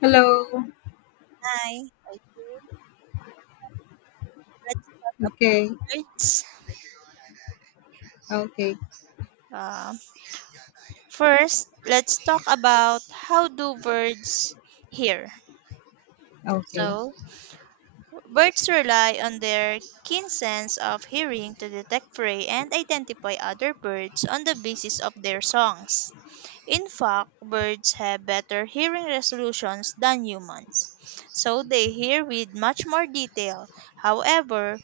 Hello. Hi, let's Okay. birds. Okay. Uh, First, let's talk about how do birds hear. Okay. So, birds rely on their keen sense of hearing to detect prey and identify other birds on the basis of their songs. In fact, birds have better hearing resolutions than humans, so they hear with much more detail. However,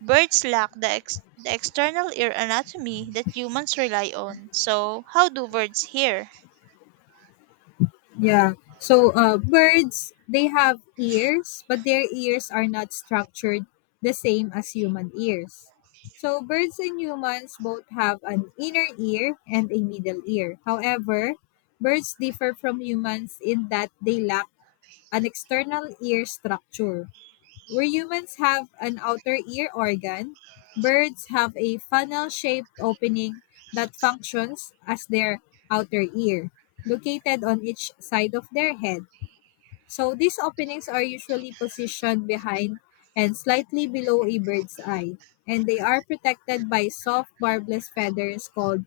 birds lack the external ear anatomy that humans rely on. So, how do birds hear? Yeah. So, birds, they have ears, but their ears are not structured the same as human ears. So, birds and humans both have an inner ear and a middle ear. However, birds differ from humans in that they lack an external ear structure. Where humans have an outer ear organ, birds have a funnel shaped opening that functions as their outer ear, located on each side of their head. So these openings are usually positioned behind and slightly below a bird's eye, and they are protected by soft barbless feathers called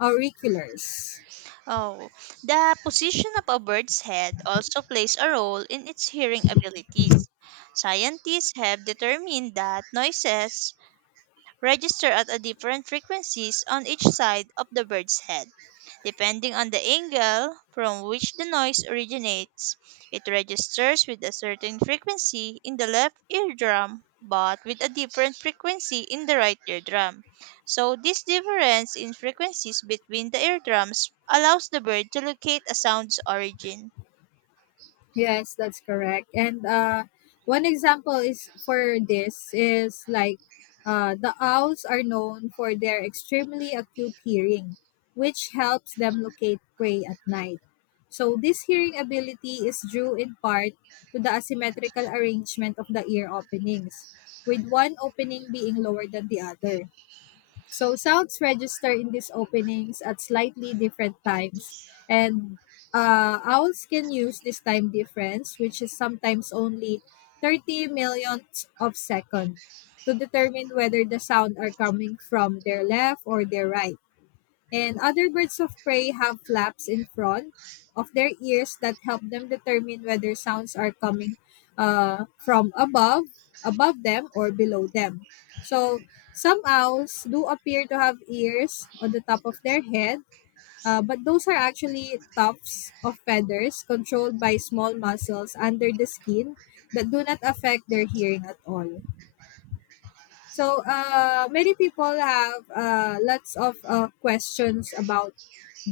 auriculars. Oh, the position of a bird's head also plays a role in its hearing abilities. Scientists have determined that noises register at a different frequencies on each side of the bird's head. Depending on the angle from which the noise originates, it registers with a certain frequency in the left eardrum but with a different frequency in the right eardrum. So, this difference in frequencies between the eardrums allows the bird to locate a sound's origin. Yes, that's correct. And one example is for this is like the owls are known for their extremely acute hearing, which helps them locate prey at night. So this hearing ability is due in part to the asymmetrical arrangement of the ear openings, with one opening being lower than the other. So sounds register in these openings at slightly different times. And owls can use this time difference, which is sometimes only 30 millionths of second, to determine whether the sound are coming from their left or their right. And other birds of prey have flaps in front of their ears that help them determine whether sounds are coming from above, above them, or below them. So some owls do appear to have ears on the top of their head, but those are actually tufts of feathers controlled by small muscles under the skin that do not affect their hearing at all. So many people have lots of questions about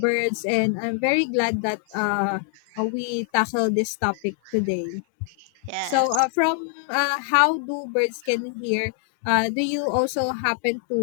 birds, and I'm very glad that we tackle this topic today. So Yes. From how do birds can hear? Do you also happen to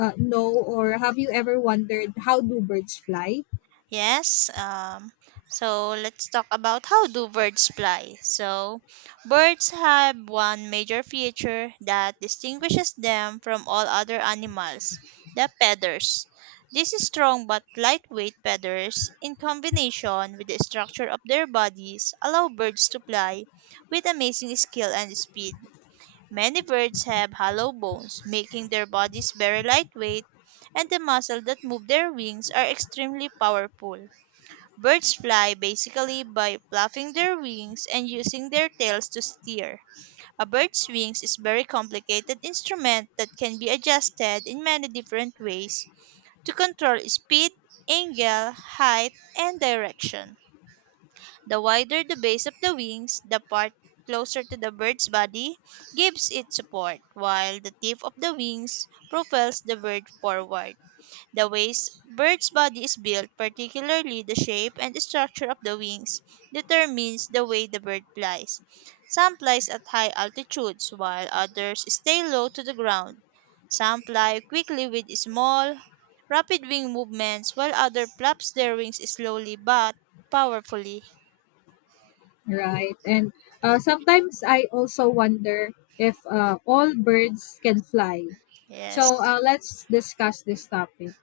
know, or have you ever wondered how do birds fly? Yes. So let's talk about how do birds fly. So birds have one major feature that distinguishes them from all other animals, the feathers. These strong but lightweight feathers, in combination with the structure of their bodies, allow birds to fly with amazing skill and speed. Many birds have hollow bones, making their bodies very lightweight, and the muscles that move their wings are extremely powerful. Birds fly basically by flapping their wings and using their tails to steer. A bird's wings is a very complicated instrument that can be adjusted in many different ways to control speed, angle, height, and direction. The wider the base of the wings, the part closer to the bird's body gives it support, while the tip of the wings propels the bird forward. The ways bird's body is built, particularly the shape and structure of the wings, determines the way the bird flies. Some flies at high altitudes, while others stay low to the ground. Some fly quickly with small, rapid wing movements, while others flaps their wings slowly but powerfully. Right, and sometimes I also wonder if all birds can fly. So Yes. Let's discuss this topic.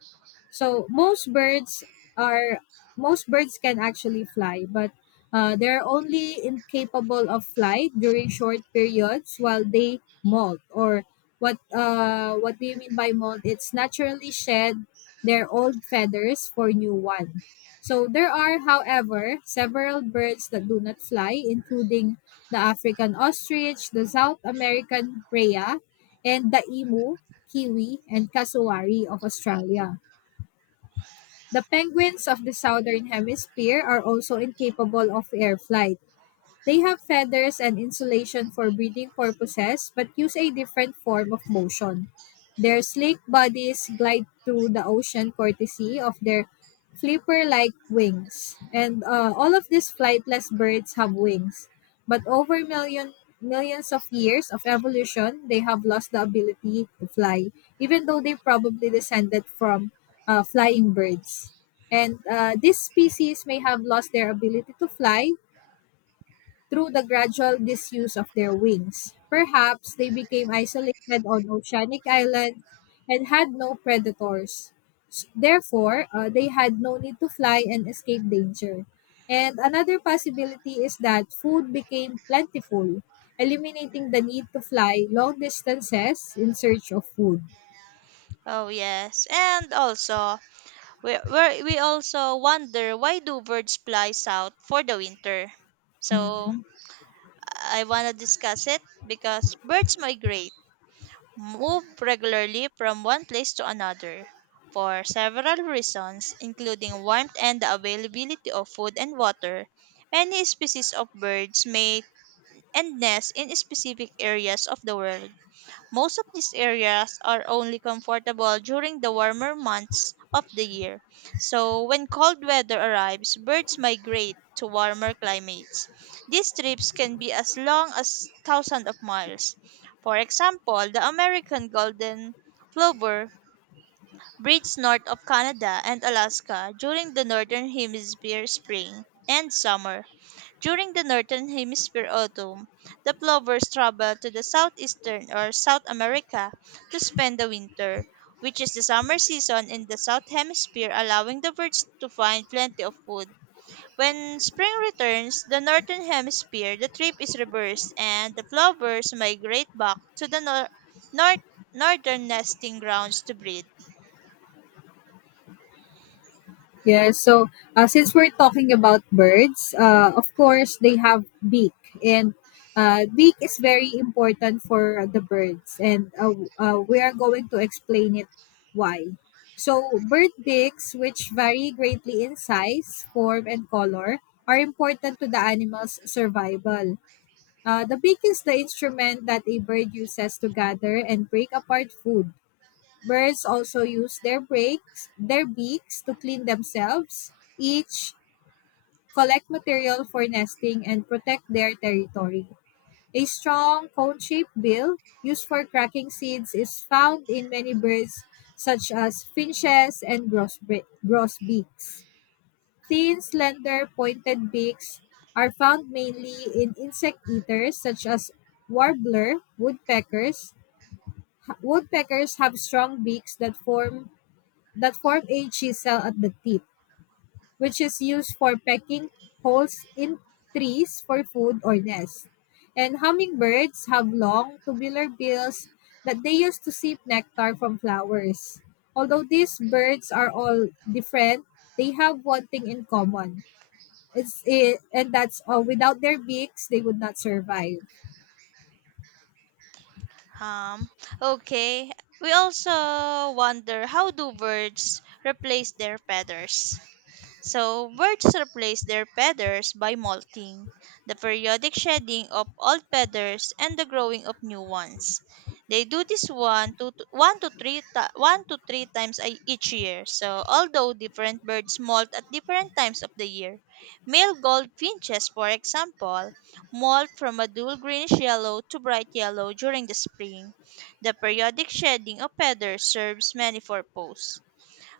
So are most birds can actually fly, but they're only incapable of flight during short periods while they molt or what do you mean by molt? It's naturally shed their old feathers for new one. So there are, however, several birds that do not fly, including the African ostrich, the South American rhea, and the emu, kiwi, and cassowary of Australia. The penguins of the southern hemisphere are also incapable of air flight. They have feathers and insulation for breeding purposes but use a different form of motion. Their sleek bodies glide through the ocean courtesy of their flipper-like wings. And all of these flightless birds have wings, but over million millions of years of evolution, they have lost the ability to fly, even though they probably descended from flying birds. And this species may have lost their ability to fly through the gradual disuse of their wings. Perhaps they became isolated on oceanic islands and had no predators. Therefore, they had no need to fly and escape danger. And another possibility is that food became plentiful, eliminating the need to fly long distances in search of food. Oh yes. And also, we also wonder why do birds fly south for the winter? So I want to discuss it because birds migrate, move regularly from one place to another for several reasons, including warmth and the availability of food and water. Many species of birds mate and nest in specific areas of the world, most of these areas are only comfortable during the warmer months of the year. So, when cold weather arrives, birds migrate to warmer climates. These trips can be as long as thousands of miles. For example, the American golden plover breeds north of Canada and Alaska during the northern hemisphere spring and summer. During the northern hemisphere autumn, the plovers travel to the southeastern or South America to spend the winter, which is the summer season in the south hemisphere, allowing the birds to find plenty of food. When spring returns, the northern hemisphere, the trip is reversed and the plovers migrate back to the north northern nesting grounds to breed. Yes. So, since we're talking about birds, of course they have beak, and beak is very important for the birds, and we are going to explain it why. So, bird beaks, which vary greatly in size, form, and color, are important to the animal's survival. The beak is the instrument that a bird uses to gather and break apart food. Birds also use their breaks, their beaks to clean themselves, each collect material for nesting and protect their territory. A strong cone-shaped bill used for cracking seeds is found in many birds such as finches and grosbeaks. Thin, slender, pointed beaks are found mainly in insect eaters such as warbler, woodpeckers. Woodpeckers have strong beaks that form a chisel at the tip, which is used for pecking holes in trees for food or nest. And hummingbirds have long, tubular bills that they use to sip nectar from flowers. Although these birds are all different, they have one thing in common. It's it, and that's without their beaks, they would not survive. Um, okay. We also wonder how do birds replace their feathers? So birds replace their feathers by molting, the periodic shedding of old feathers and the growing of new ones. They do this one to three times each year. So although different birds molt at different times of the year, male goldfinches, for example, molt from a dull greenish yellow to bright yellow during the spring. The periodic shedding of feathers serves many purposes.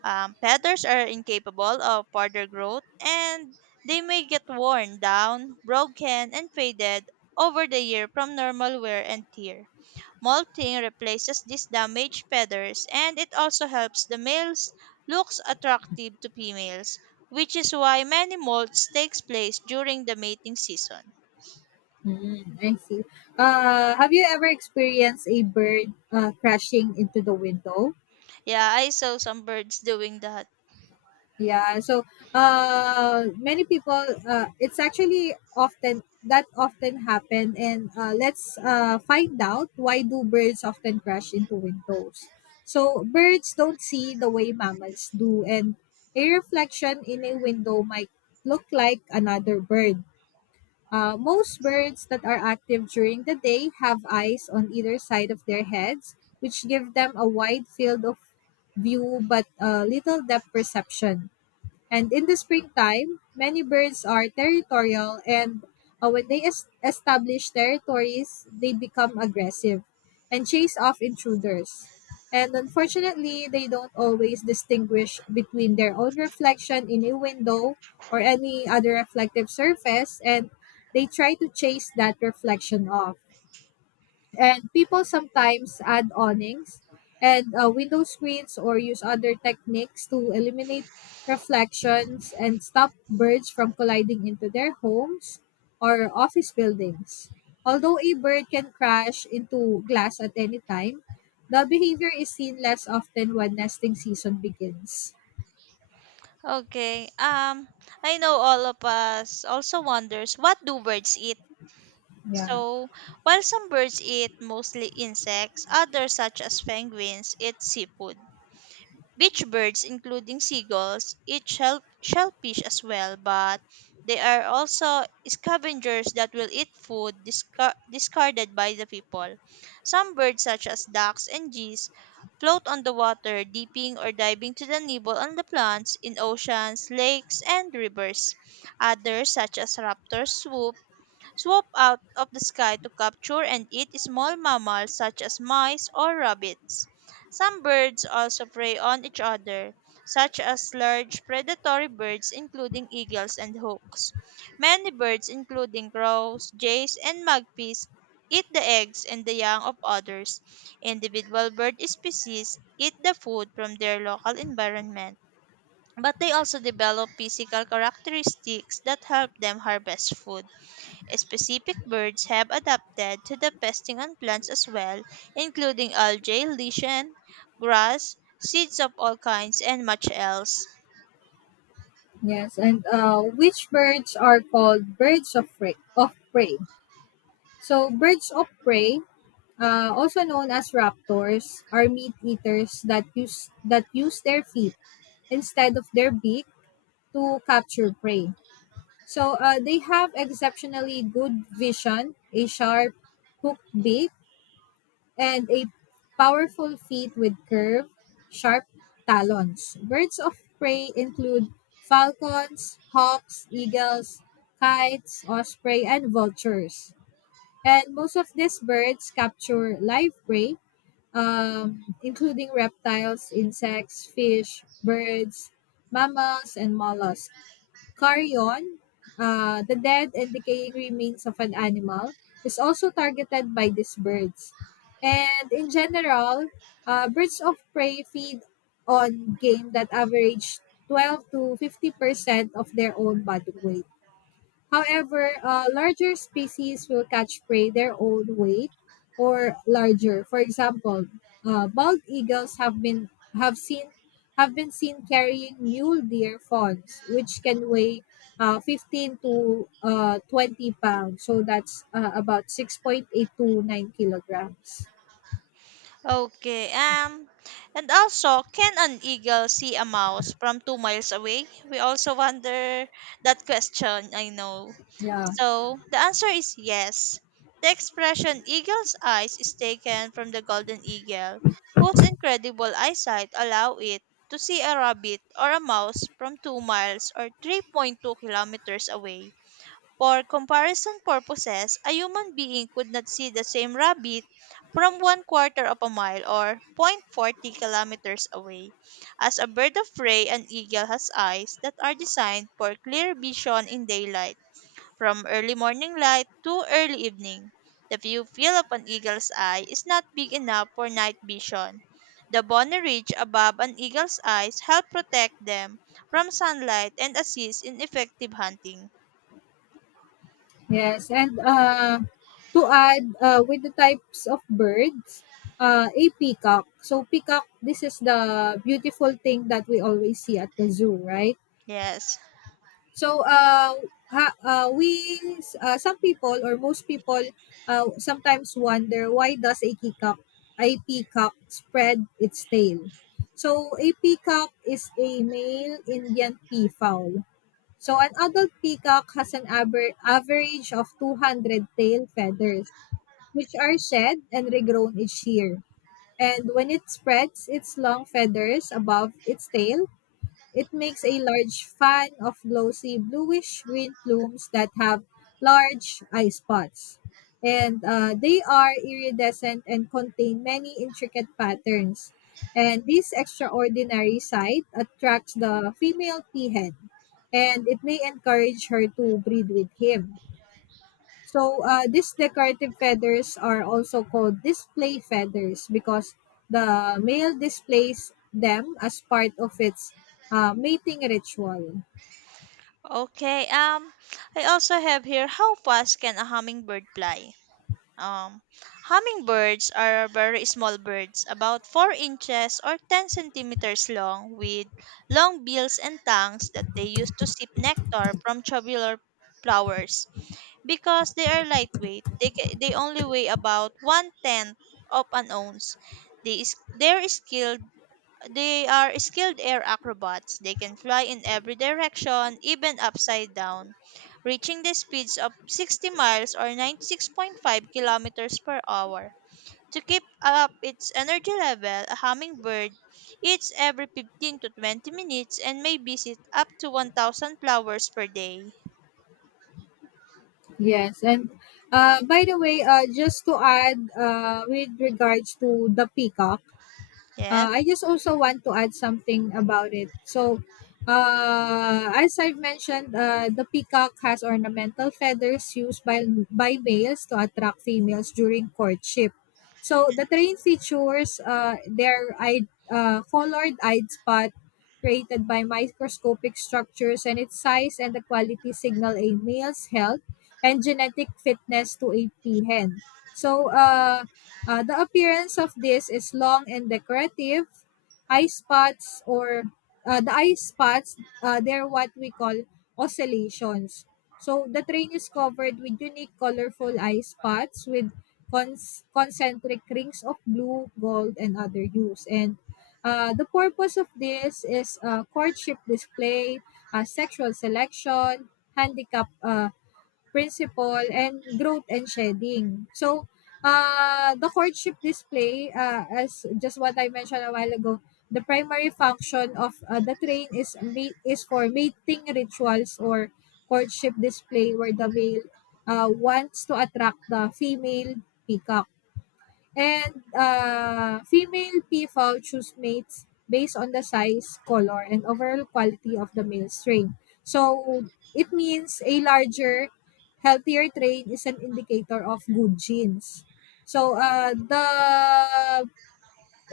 Feathers are incapable of further growth and they may get worn down, broken, and faded over the year from normal wear and tear. Molting replaces these damaged feathers and it also helps the males looks attractive to females, which is why many molts takes place during the mating season. Mm, I see. Have you ever experienced a bird crashing into the window? Yeah, I saw some birds doing that. Yeah, so many people, it's actually often that often happen, and let's find out why do birds often crash into windows. So birds don't see the way mammals do, and a reflection in a window might look like another bird. Most birds that are active during the day have eyes on either side of their heads, which give them a wide field of view but little depth perception and in the springtime, many birds are territorial and when they establish territories, they become aggressive and chase off intruders. And unfortunately, they don't always distinguish between their own reflection in a window or any other reflective surface and they try to chase that reflection off. And people sometimes add awnings and window screens or use other techniques to eliminate reflections and stop birds from colliding into their homes or office buildings. Although a bird can crash into glass at any time, the behavior is seen less often when nesting season begins. Okay. I know all of us also wonders what do birds eat? Yeah. So, while some birds eat mostly insects, others, such as penguins, eat seafood. Beach birds, including seagulls, eat shellfish as well, but they are also scavengers that will eat food discarded by the people. Some birds, such as ducks and geese, float on the water, dipping or diving to the nibble on the plants in oceans, lakes, and rivers. Others, such as raptors, swoop out of the sky to capture and eat small mammals such as mice or rabbits. Some birds also prey on each other, such as large predatory birds including eagles and hawks. Many birds including crows, jays, and magpies eat the eggs and the young of others. Individual bird species eat the food from their local environment, but they also develop physical characteristics that help them harvest food. Specific birds have adapted to the pesting on plants as well, including algae, lichen, grass, seeds of all kinds, and much else. Yes. And which birds are called birds of prey? Of prey. So birds of prey also known as raptors, are meat eaters that use their feet instead of their beak to capture prey. So they have exceptionally good vision, a sharp hooked beak, and a powerful feet with curved, sharp talons. Birds of prey include falcons, hawks, eagles, kites, osprey, and vultures. And most of these birds capture live prey including reptiles, insects, fish, birds, mammals, and mollusks. Carrion, the dead and decaying remains of an animal, is also targeted by these birds. And in general, birds of prey feed on game that average 12 to 50% of their own body weight. However, larger species will catch prey their own weight or larger. For example, bald eagles have seen have been seen carrying mule deer fawns, which can weigh 15 to 20 pounds. So that's about 6.8 to 9 kilograms. Okay. And also, can an eagle see a mouse from 2 miles away? We also wonder that question. I know. Yeah. So the answer is yes. The expression "eagle's eyes" is taken from the golden eagle, whose incredible eyesight allow it to see a rabbit or a mouse from 2 miles or 3.2 kilometers away. For comparison purposes, a human being could not see the same rabbit from one quarter of a mile or 0.40 kilometers away, as a bird of prey an eagle has eyes that are designed for clear vision in daylight, from early morning light to early evening. The view field of an eagle's eye is not big enough for night vision. The bony ridge above an eagle's eyes help protect them from sunlight and assist in effective hunting. Yes, and, to add, with the types of birds, a peacock. So, peacock, this is the beautiful thing that we always see at the zoo, right? Yes. So, ha, uh, we, some people or most people, sometimes wonder why does a peacock spread its tail? So, a peacock is a male Indian peafowl. So an adult peacock has an average of 200 tail feathers, which are shed and regrown each year. And when it spreads its long feathers above its tail, it makes a large fan of glossy bluish green plumes that have large eye spots. And they are iridescent and contain many intricate patterns. And this extraordinary sight attracts the female peahen, and it may encourage her to breed with him. So these decorative feathers are also called display feathers because the male displays them as part of its mating ritual. Okay. I also have here how fast can a hummingbird fly? Um, hummingbirds are very small birds, about 4 inches or 10 centimeters long, with long bills and tongues that they use to sip nectar from tubular flowers. Because they are lightweight, they only weigh about one tenth of an ounce. They is, their skill they are skilled air acrobats. They can fly in every direction, even upside down, reaching the speeds of 60 miles or 96.5 kilometers per hour. To keep up its energy level, a hummingbird eats every 15 to 20 minutes and may visit up to 1,000 flowers per day. Yes, and by the way, just to add with regards to the peacock, Yes, I just also want to add something about it. So, as I've mentioned, the peacock has ornamental feathers used by males to attract females during courtship. So, the train features their eyed, colored eyed spot created by microscopic structures and its size and the quality signal a male's health and genetic fitness to a peahen. So, the appearance of this is long and decorative. Eye spots or the eye spots, they're what we call oscillations. So the train is covered with unique colorful eye spots with concentric rings of blue, gold, and other hues. And the purpose of this is courtship display, sexual selection, handicap principle, and growth and shedding. So, the courtship display, as just what I mentioned a while ago, the primary function of the train is is for mating rituals or courtship display where the male wants to attract the female peacock. And female PFAO choose mates based on the size, color, and overall quality of the male strain. So it means a larger, healthier strain is an indicator of good genes. So the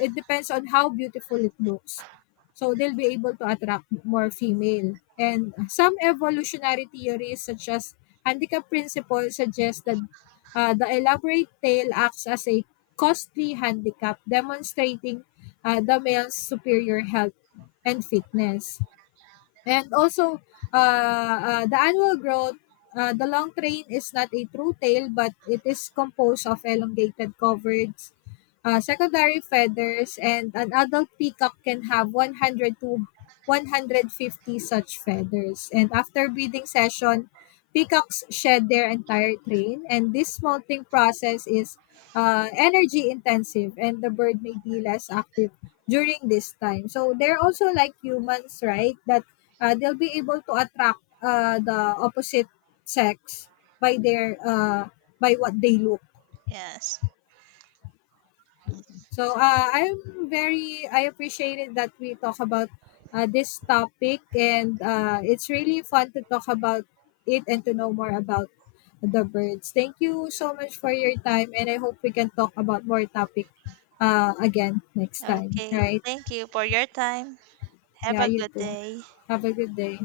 it depends on how beautiful it looks. So they'll be able to attract more female. And some evolutionary theories such as handicap principle suggest that the elaborate tail acts as a costly handicap demonstrating the male's superior health and fitness. And also, the annual growth, the long train is not a true tail, but it is composed of elongated coverts, secondary feathers, and an adult peacock can have 100 to 150 such feathers. And after breeding session, peacocks shed their entire train, and this molting process is energy intensive, and the bird may be less active during this time. So they're also like humans, right? That they'll be able to attract the opposite sex by their by what they look. yes. So I appreciated that we talk about this topic and it's really fun to talk about it and to know more about the birds. Thank you so much for your time and I hope we can talk about more topic again next time. Okay. Right? Thank you for your time. Have Yeah, a you good too. day. Have a good day.